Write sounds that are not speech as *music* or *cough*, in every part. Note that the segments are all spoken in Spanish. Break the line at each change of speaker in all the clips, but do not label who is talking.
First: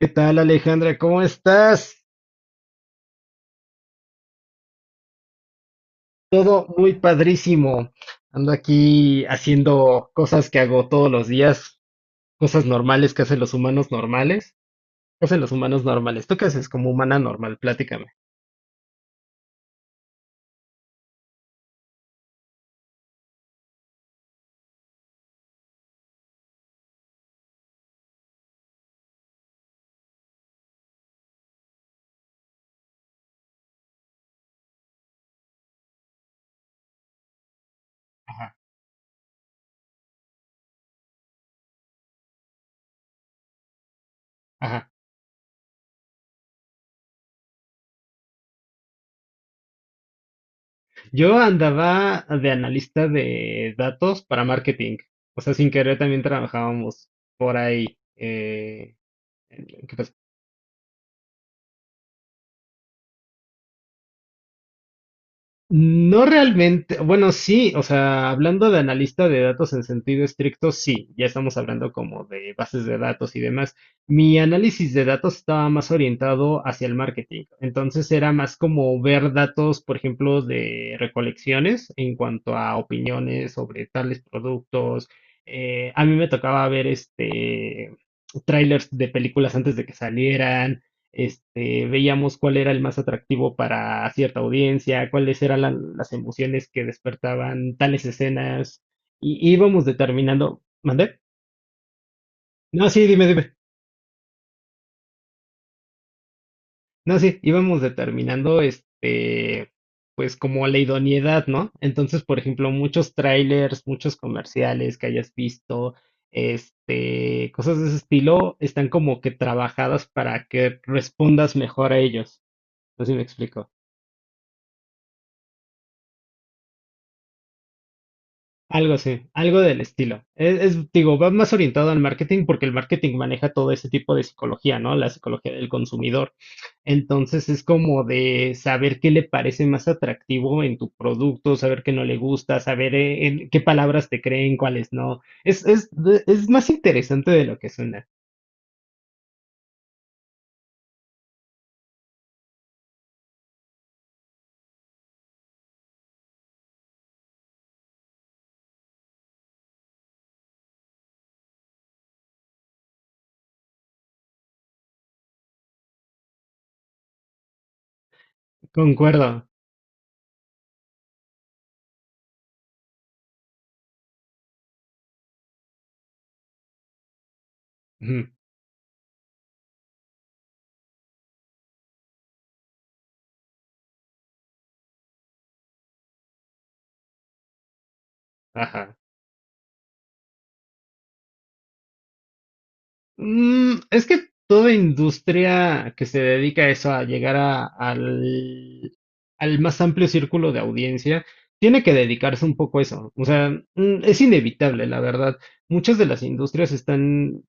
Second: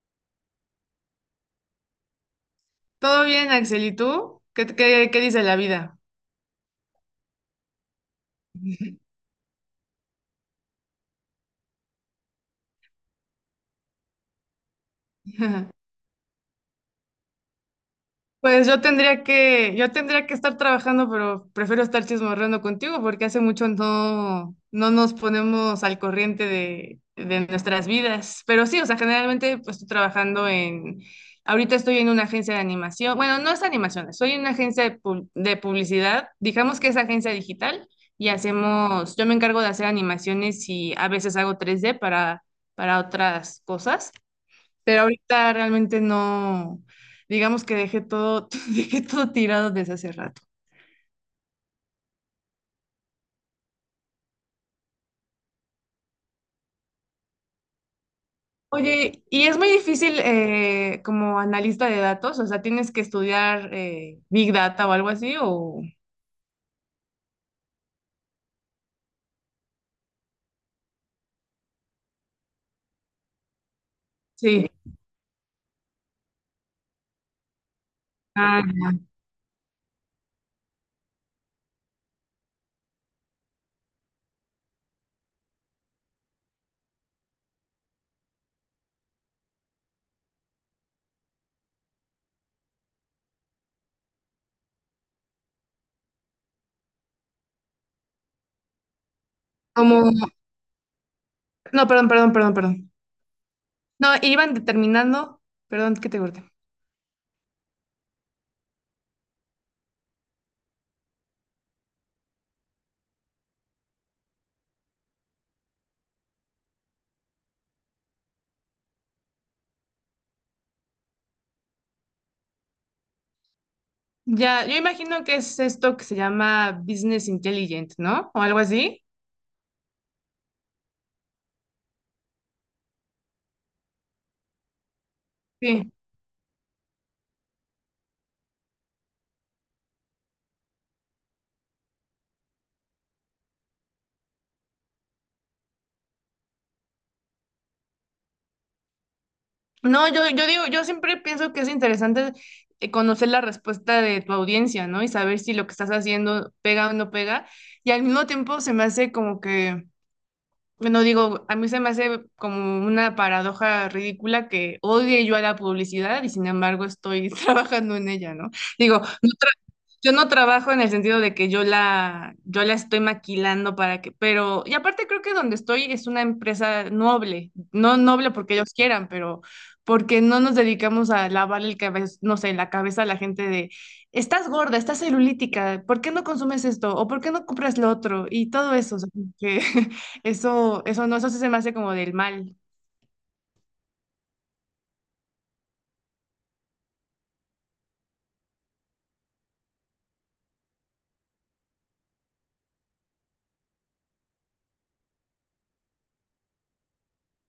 ¿Qué tal, Alejandra? ¿Cómo estás?
Todo bien, Axel, ¿y tú? ¿Qué dice la vida?
Todo muy padrísimo. Ando aquí haciendo cosas que hago todos los días, cosas normales que hacen los humanos normales. ¿Qué hacen los humanos
*laughs*
normales? ¿Tú qué haces como humana normal? Platícame.
Pues yo tendría que estar trabajando, pero prefiero estar chismorreando contigo porque hace mucho no nos ponemos al corriente de nuestras vidas. Pero sí, o sea, generalmente pues estoy trabajando en, ahorita estoy en una agencia de animación. Bueno, no es animación, soy en una agencia de publicidad, digamos que es agencia digital, y
Ajá,
hacemos, yo me encargo de hacer animaciones y a veces hago tres d para, otras cosas.
ajá.
Pero ahorita realmente no, digamos que dejé todo, *laughs* dejé todo tirado desde hace rato.
Yo andaba de analista de datos para marketing. O sea, sin querer también trabajábamos por ahí. eh,
Oye, y es muy difícil como analista de datos, o sea, tienes que estudiar Big Data o algo así, o
No realmente, bueno, sí, o sea, hablando de analista de datos en sentido estricto, sí, ya estamos hablando como de bases de datos y demás. Mi
sí.
análisis de datos estaba más orientado hacia el marketing, entonces era más
Ah,
como ver datos, por ejemplo, de recolecciones en cuanto a opiniones sobre tales productos. A mí me tocaba ver trailers de películas antes de que salieran veíamos cuál era el más atractivo para cierta audiencia, cuáles eran las emociones que despertaban tales escenas, y íbamos
como,
determinando, ¿mandé?
no, perdón, perdón, perdón,
No,
perdón.
sí, dime, dime.
No, iban determinando, perdón que te corté.
No, sí, íbamos determinando, pues como la idoneidad, ¿no? Entonces, por ejemplo, muchos trailers, muchos comerciales que hayas visto, cosas de ese estilo, están como que trabajadas para que respondas mejor a ellos. No sé si me explico.
Ya, yo imagino que es esto que se llama Business Intelligent, ¿no? O algo
Algo
así.
así, algo del estilo. Digo, va más orientado al marketing porque el marketing maneja todo ese tipo de psicología, ¿no? La psicología del
Sí.
consumidor. Entonces es como de saber qué le parece más atractivo en tu producto, saber qué no le gusta, saber en qué palabras te creen, cuáles no. Es más interesante de lo que suena.
No, yo digo, yo siempre pienso que es interesante, conocer la respuesta de tu audiencia, ¿no? Y saber si lo que estás haciendo pega o no pega. Y al mismo tiempo se me hace como que, bueno, digo, a mí se me hace como una paradoja ridícula que odie yo a la publicidad y sin embargo estoy *laughs* trabajando en ella, ¿no? Digo, no,
Concuerdo.
yo no trabajo en el sentido de que yo la, yo la estoy maquilando para que, pero, y aparte creo que donde estoy es una empresa noble, no
Ujú.
noble porque ellos quieran, pero porque no nos dedicamos a lavar el cabeza, no sé, la cabeza a la gente de, estás gorda, estás celulítica, ¿por qué no consumes esto? ¿O por qué no compras lo otro? Y todo
Ajá.
eso, o sea, que *laughs* eso no, eso sí se me hace como del mal.
Es que toda industria que se dedica a eso, a llegar al, al más amplio círculo de audiencia, tiene que dedicarse un poco a eso. O sea, es inevitable, la verdad. Muchas de las industrias están,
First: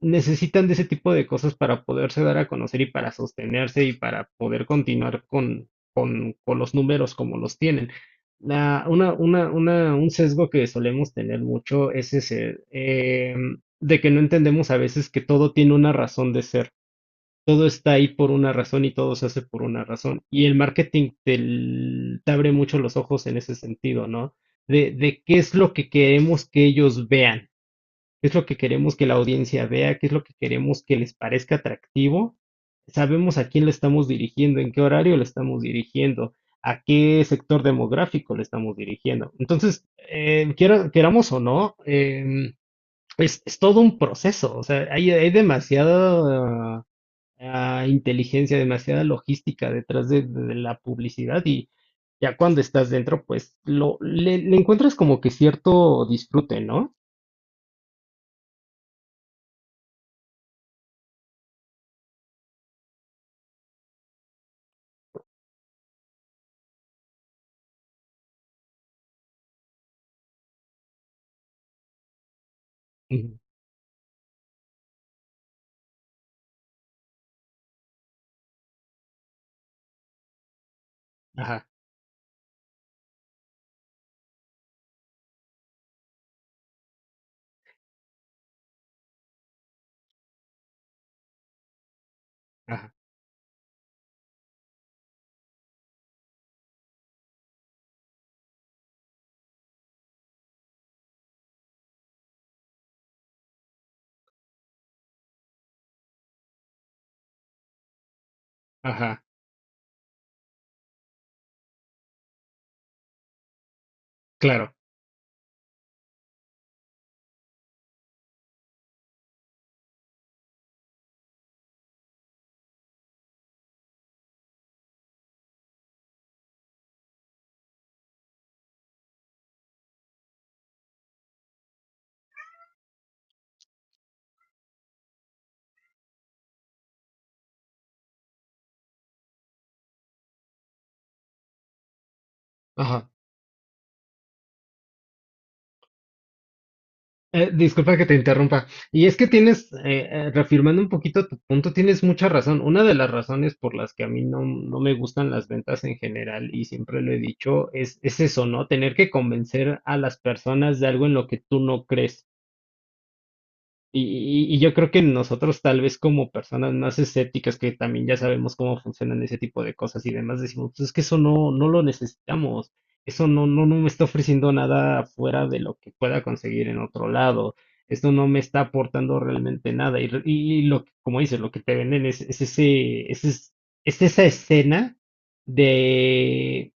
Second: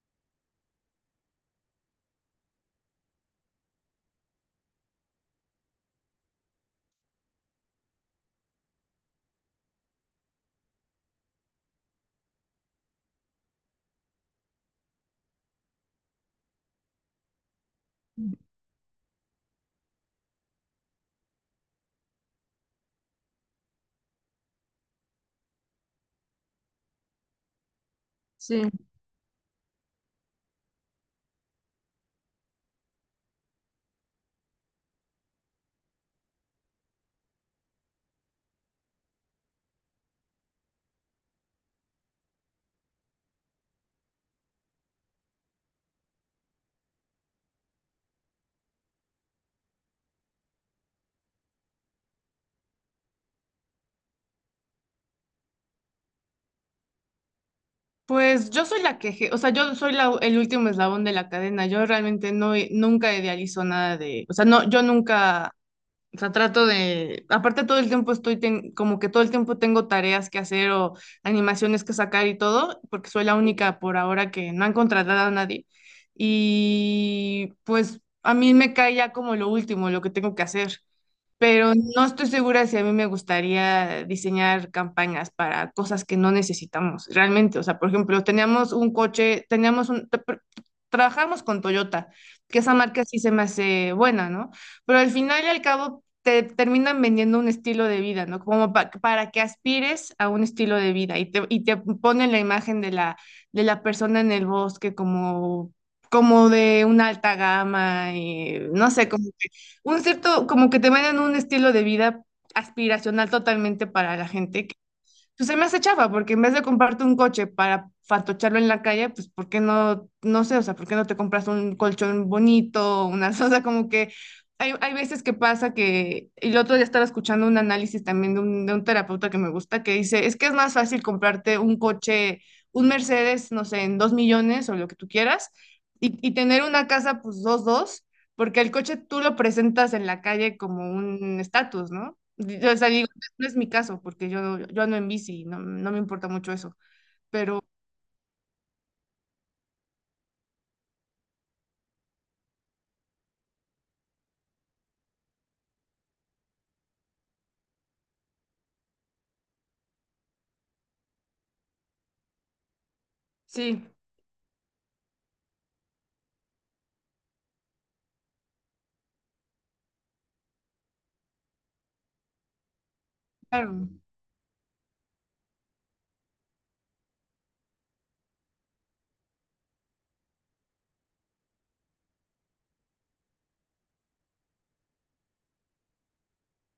necesitan de ese tipo de cosas para poderse dar a conocer y para sostenerse y para poder continuar con, con los números como los tienen. La, una, un sesgo que solemos tener mucho es ese. De que no entendemos a veces que todo tiene una razón de ser. Todo está ahí por una razón y todo se hace por una razón. Y el marketing te, te abre mucho los ojos en ese sentido, ¿no? De qué es lo que queremos que ellos vean, qué es lo que
Sí.
queremos que la audiencia vea, qué es lo que queremos que les parezca atractivo. Sabemos a quién le estamos dirigiendo, en qué horario le estamos dirigiendo, a qué sector demográfico le estamos dirigiendo. Entonces, queramos o no, es todo un proceso, o sea, hay demasiada inteligencia, demasiada logística detrás de la publicidad y ya cuando estás dentro, pues lo, le encuentras como que cierto disfrute, ¿no?
Pues yo soy la que, o sea, yo soy el último eslabón de la cadena. Yo realmente no, nunca idealizo nada de, o sea, no, yo nunca, o sea, trato de, aparte todo el tiempo estoy, como que todo el tiempo tengo tareas que hacer o animaciones que sacar y todo, porque soy la
Ujú.
única por ahora que no han contratado a nadie. Y pues a mí me cae ya como lo último, lo que tengo que hacer,
Ajá,
pero no estoy segura si a mí me gustaría diseñar campañas para cosas que no necesitamos realmente. O sea, por ejemplo, teníamos un coche, teníamos un... trabajamos con Toyota, que esa
ajá,
marca sí se me hace buena, ¿no? Pero al final y al cabo te terminan vendiendo un estilo de vida, ¿no? Como para que aspires a un estilo de vida y te ponen la imagen de la, persona en el bosque como, como de una alta gama, y no sé,
ajá,
cómo un cierto, como que te venden un estilo de vida aspiracional totalmente para la gente,
claro.
pues se me hace chafa, porque en vez de comprarte un coche para fatocharlo en la calle, pues ¿por qué no, no sé, o sea, ¿por qué no te compras un colchón bonito, una, *laughs* o sea, como que hay veces que pasa que, y el otro día estaba escuchando un análisis también de un terapeuta que me gusta, que dice, es que es más fácil comprarte un coche, un Mercedes, no sé, en 2 millones o lo que tú quieras, y tener una casa, pues dos, dos, porque el coche tú lo presentas en la calle como un estatus, ¿no? O sea,
Ajá.
digo, no es mi caso, porque yo ando en bici, no, me importa mucho eso, pero
Disculpa que te interrumpa. Y es que tienes, reafirmando un poquito tu punto, tienes mucha razón. Una de las razones por las que a mí no, no me gustan las ventas en general, y siempre lo he dicho, es eso, ¿no? Tener que convencer a las personas de algo en lo que tú no crees.
sí,
Y, y y yo creo que nosotros tal vez como personas más escépticas que también ya sabemos cómo funcionan ese tipo de cosas y demás, decimos, pues es que eso no, no lo necesitamos, eso no, no, no me
claro.
está ofreciendo nada fuera de lo que pueda conseguir en otro lado, esto no me está aportando realmente nada. Y lo que, como dices, lo que te venden es esa escena de,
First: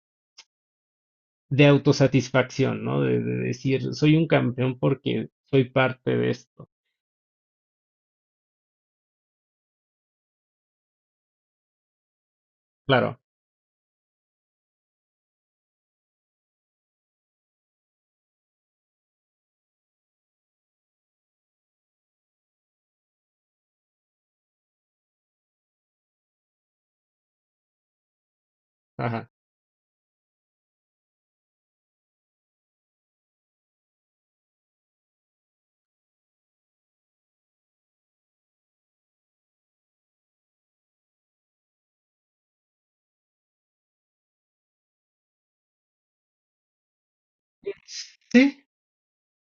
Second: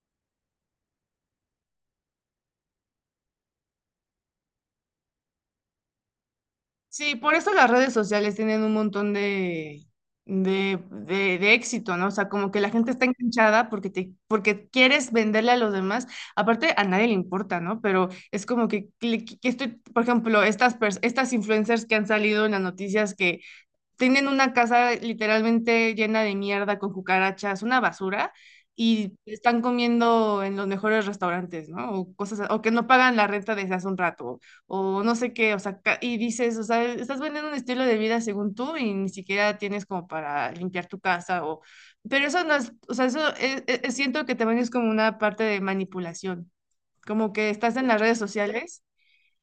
de autosatisfacción, ¿no? De decir, soy un campeón porque soy parte de esto.
Sí, por eso las redes sociales tienen un montón de éxito, ¿no? O sea, como que la gente está
Claro,
enganchada porque te, porque quieres venderle a los demás. Aparte, a nadie le importa, ¿no? Pero es como que estoy, por ejemplo, estas, pers- estas influencers que han salido en las noticias que tienen una casa literalmente llena de mierda con cucarachas, una basura, y
ajá.
están comiendo en los mejores restaurantes, ¿no? O cosas, o que no pagan la renta desde hace un rato, o no sé qué, o sea, ca- y dices, o sea, estás vendiendo un estilo de vida según tú y ni siquiera tienes como para limpiar tu casa, o, pero eso no es, o sea, eso siento que también es como una parte de manipulación, como que estás en las redes
Sí.
sociales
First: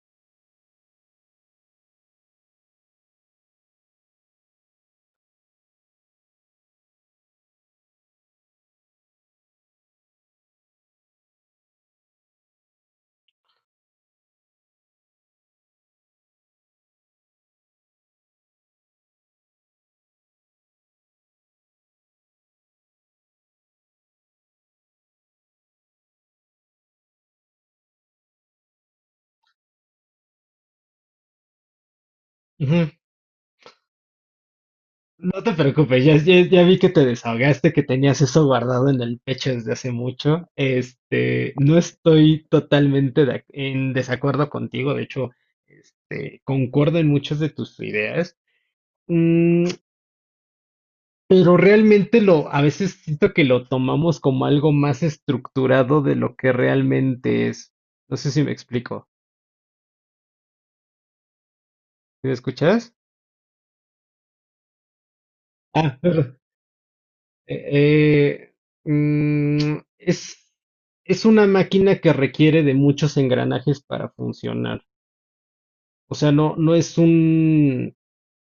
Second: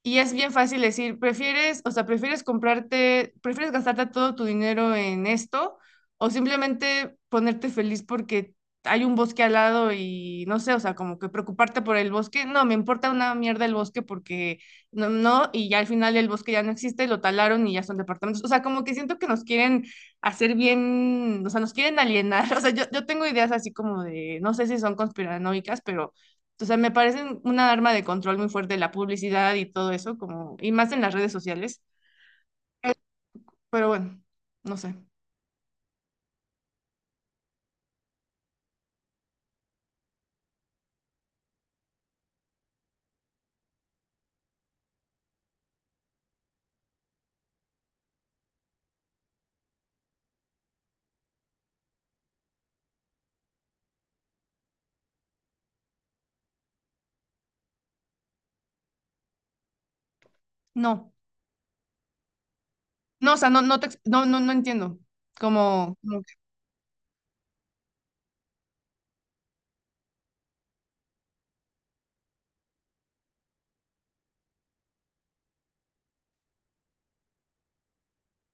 y es bien fácil decir, prefieres, o sea, prefieres comprarte, prefieres gastarte todo tu dinero en esto o simplemente ponerte feliz porque hay un bosque al lado y no sé, o sea, como que preocuparte por el bosque. No, me importa una mierda el bosque porque no, no, y ya al final el bosque ya no existe, lo talaron y ya son departamentos. O sea, como que siento que nos quieren hacer bien, o sea, nos quieren alienar. *laughs* O sea, yo tengo ideas así como de, no sé si son conspiranoicas, pero o sea, me parecen una arma de control muy fuerte la publicidad y todo eso, como, y más en las redes sociales.
Ujú.
Pero bueno, no sé.
No te preocupes, ya vi que te desahogaste, que tenías eso guardado en el pecho desde hace mucho. Este, no estoy totalmente de en desacuerdo contigo, de hecho, este, concuerdo en muchas de tus ideas. Mm, pero realmente lo, a veces siento que lo tomamos como algo más estructurado de lo que realmente es. No sé si me explico.
No.
¿Sí? ¿Me escuchas?
No, o sea, no, no, te ex- no, no, no entiendo.
Ah.
Como,
*laughs* Eh, eh, mm, es, es una máquina que requiere de muchos engranajes para funcionar. O sea, no, no es un,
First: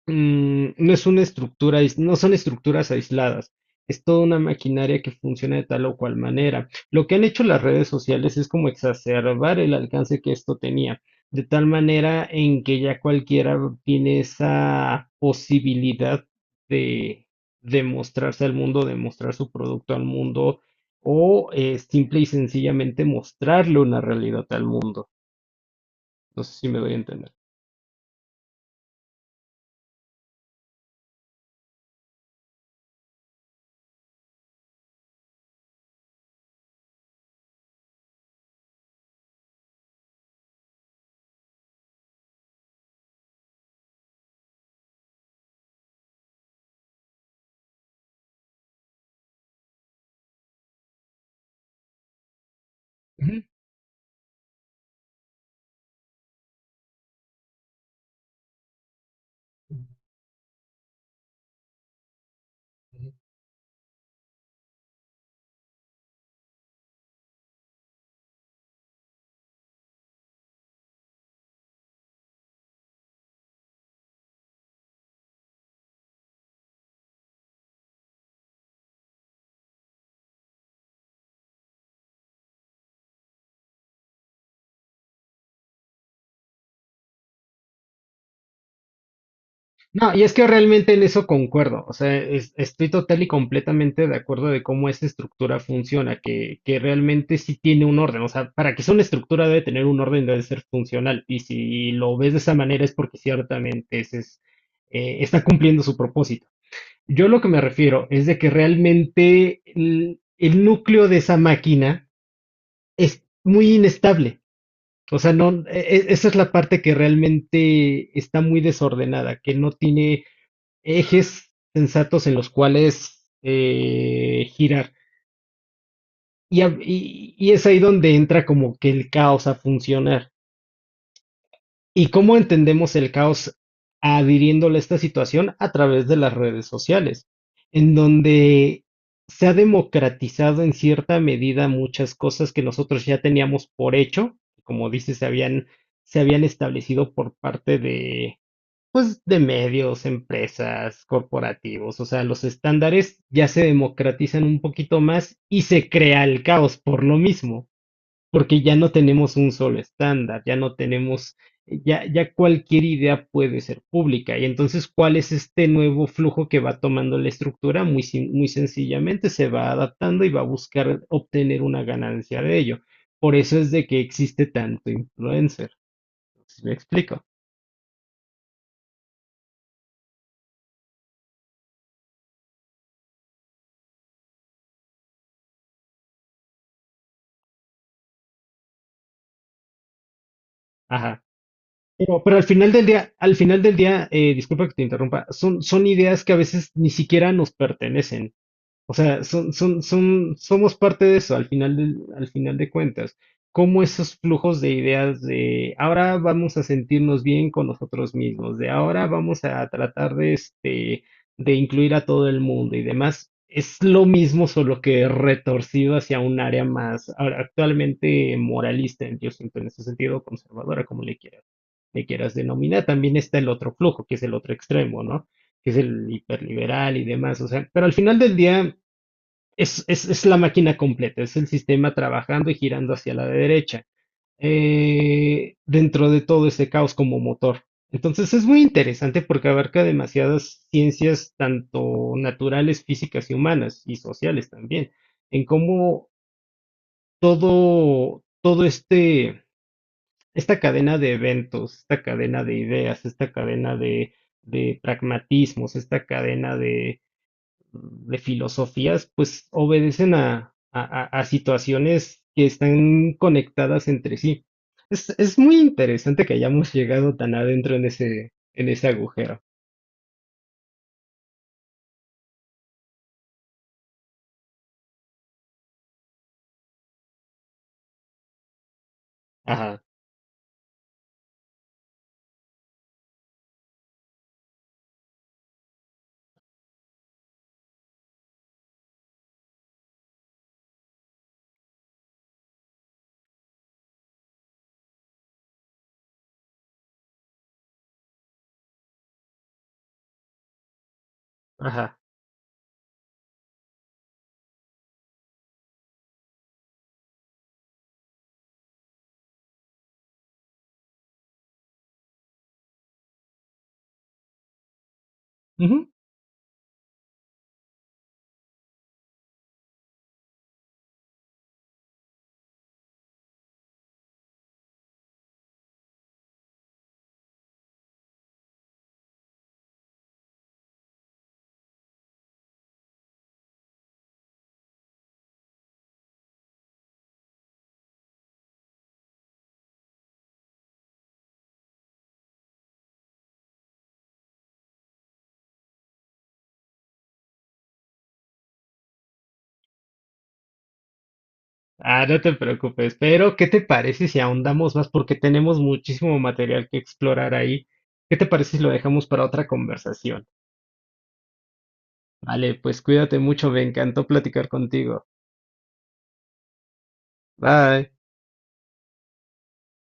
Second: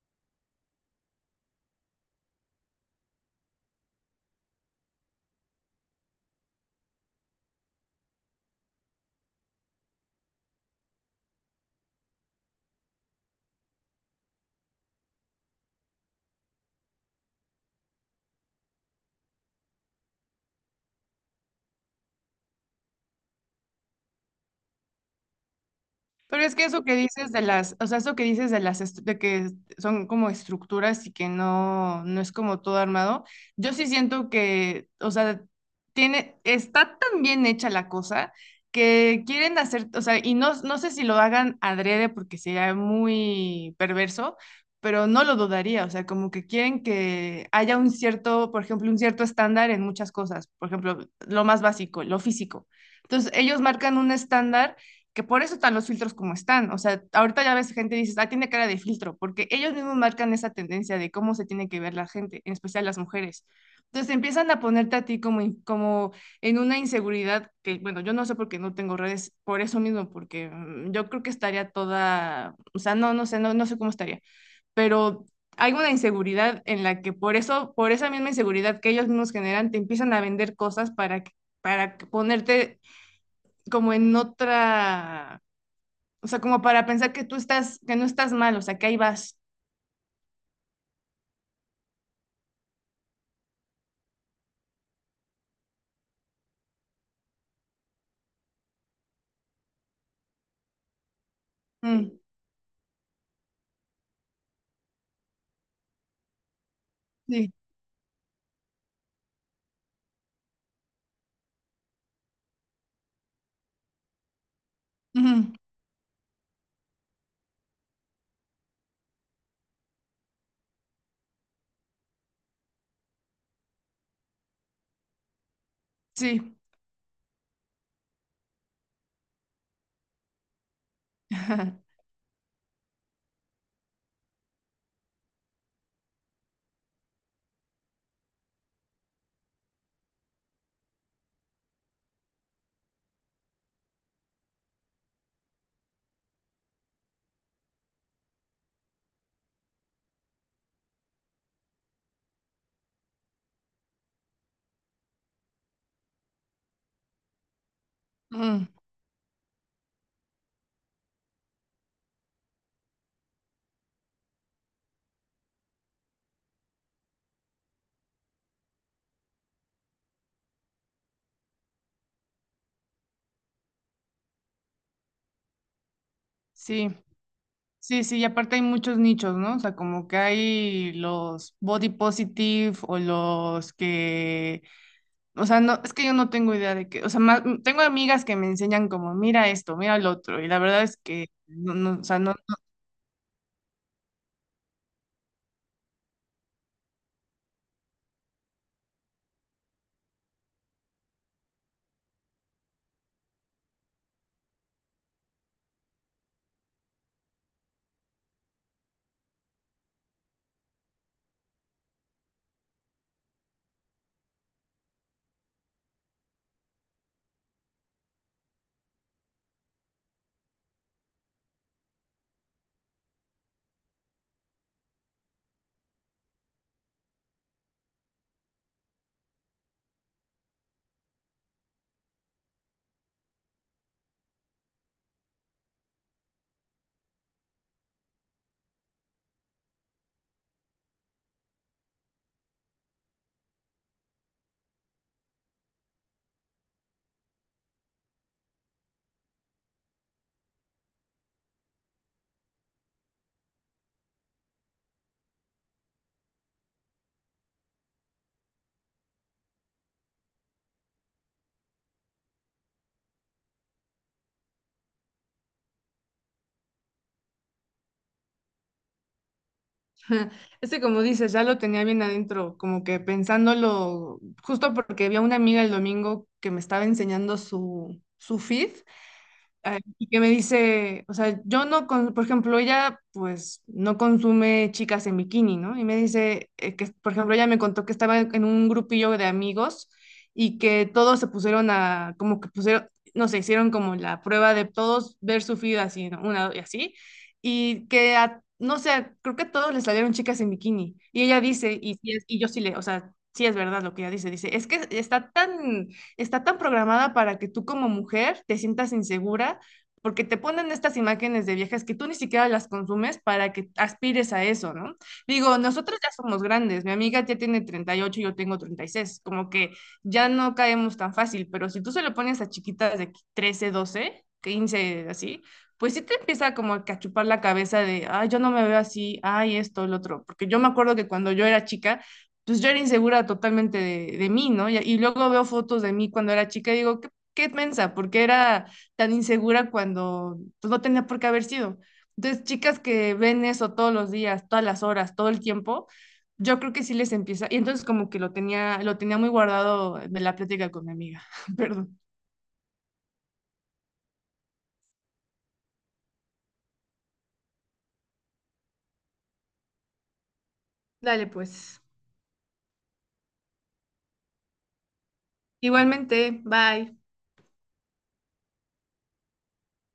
mm, no es una estructura, no son estructuras aisladas, es toda una maquinaria que funciona de tal o cual manera. Lo que han hecho las redes sociales es como exacerbar el alcance que esto tenía, de tal manera en que ya cualquiera tiene esa posibilidad de, de mostrarse al mundo, de mostrar su producto al mundo, o simple y sencillamente mostrarle una realidad al mundo. No
pero
sé
es que
si me
eso
doy a
que dices
entender.
de las, o sea, eso que dices de las, est- de que son como estructuras y que no, no es como todo armado, yo sí siento que, o sea, tiene, está tan bien hecha la cosa que quieren hacer, o sea, y no, no sé si lo hagan adrede porque sería muy perverso, pero no lo dudaría, o sea, como que quieren que haya un cierto, por ejemplo, un cierto estándar en muchas cosas, por ejemplo, lo más básico, lo físico. Entonces,
Ujú.
ellos marcan un estándar, que por eso están los filtros como están. O sea, ahorita ya ves gente y dices, ah, tiene cara de filtro, porque ellos mismos marcan esa tendencia de cómo se tiene que ver la gente, en especial las mujeres. Entonces empiezan a ponerte a ti como, in- como en una inseguridad que, bueno, yo no sé por qué no tengo redes, por eso mismo, porque yo creo que estaría toda, o sea, no, no sé, no, no sé cómo estaría, pero hay una inseguridad en la que por eso, por esa misma inseguridad que ellos mismos generan, te empiezan a vender cosas para, para que ponerte como en otra, o sea, como para pensar que tú estás, que no estás mal, o sea, que ahí vas.
No, y es que realmente en eso concuerdo, o sea, estoy total y completamente de acuerdo de cómo esta estructura funciona, que realmente sí tiene un orden, o sea, para que sea una estructura debe tener un orden, debe ser funcional, y si lo
Mm,
ves de esa manera es porque ciertamente ese es, está cumpliendo su propósito. Yo lo que
sí,
me refiero es de que realmente el núcleo de esa máquina es muy inestable. O sea,
ujú,
no, esa es la parte que realmente está muy desordenada, que no tiene ejes sensatos en los cuales girar.
sí,
Y, y es ahí donde entra como que el caos a funcionar.
*laughs*
¿Y cómo entendemos el caos adhiriéndole a esta situación? A través de las redes sociales, en donde se ha democratizado en cierta medida muchas cosas que nosotros ya teníamos por hecho, como dices, se habían establecido por parte de, pues de medios, empresas, corporativos, o sea, los estándares ya se democratizan un poquito más y se crea el caos por lo mismo, porque
Mm,
ya no tenemos un solo estándar, ya no tenemos, ya cualquier idea puede ser pública. Y entonces, ¿cuál es este nuevo flujo que va tomando la estructura? Muy, sin- Muy sencillamente se va adaptando y va a buscar obtener una ganancia de ello. Por eso es de que existe tanto influencer. ¿Sí me
sí,
explico?
sí, sí, y aparte hay muchos nichos, ¿no? O sea, como que hay los body positive o los que, o sea, no, es que yo no tengo idea de qué, o sea, más- tengo amigas que me enseñan como, mira esto, mira el otro, y la verdad es
Ajá.
que, no, no, o sea, no.
Pero al final del día, al final del día, disculpa que te interrumpa, son, son ideas que a veces ni siquiera nos pertenecen. O sea, son, somos parte de eso al al final de cuentas. Cómo esos flujos de ideas de ahora vamos a sentirnos bien con nosotros mismos, de ahora vamos a tratar de, de incluir a todo el mundo y demás, es lo mismo, solo que retorcido hacia un área más, ahora, actualmente moralista, yo siento en ese sentido, conservadora, como le quieras denominar. También está el otro flujo, que es el otro extremo, ¿no? Que es el hiperliberal y demás. O sea, pero al final del día, es la máquina completa, es el sistema trabajando y girando hacia la derecha, dentro de todo ese caos como motor. Entonces es muy interesante porque abarca demasiadas ciencias, tanto naturales, físicas y humanas, y sociales también, en cómo todo este, esta cadena de eventos, esta cadena de ideas, esta cadena de pragmatismos, esta cadena de filosofías, pues obedecen a, a situaciones que están conectadas entre sí. Es muy interesante que hayamos llegado tan adentro en ese agujero.
*laughs* Este, como dices, ya lo tenía bien adentro, como que pensándolo, justo porque vi a una amiga el domingo que me estaba enseñando su, su feed, ah,
Ajá,
y que me dice, o sea, yo no, con- por ejemplo, ella pues no consume chicas en bikini, ¿no? Y me dice, que, por ejemplo, ella me contó que estaba en un grupillo de amigos, y que todos se pusieron a, como que pusieron, no sé, hicieron como la prueba de todos ver su feed así, ¿no? Una y así, y que a- no sé, creo que a todos les salieron chicas en bikini. Y ella dice, y,
ajá.
sí es- y yo sí le, o sea, sí es verdad lo que ella dice, dice, es que está tan programada para que tú como mujer te sientas insegura porque te ponen estas imágenes de viejas que tú ni siquiera las consumes para que aspires a eso, ¿no? Digo,
Ujú.
nosotros ya somos grandes, mi amiga ya tiene 38 y yo tengo 36. Como que ya no caemos tan fácil, pero si tú se lo pones a chiquitas de 13, 12, 15, así, pues sí te empieza como a chupar la cabeza de, ay, yo no me veo así, ay, esto, el otro, porque yo me acuerdo que cuando yo era chica, pues yo era insegura totalmente de mí, ¿no? Y luego veo fotos de mí cuando era chica y digo, qué, qué mensa, porque era tan insegura cuando pues, no tenía por qué haber sido. Entonces, chicas que ven eso todos los días, todas las horas, todo el tiempo, yo creo que sí les empieza. Y entonces como que lo tenía muy guardado de la plática con mi amiga. *laughs* Perdón.
Ah, no te preocupes, pero ¿qué te parece si ahondamos más? Porque tenemos muchísimo material que explorar ahí. ¿Qué te parece si lo dejamos para otra conversación?
Dale, pues.
Vale, pues cuídate mucho, me encantó platicar contigo.
Igualmente, bye.
Bye.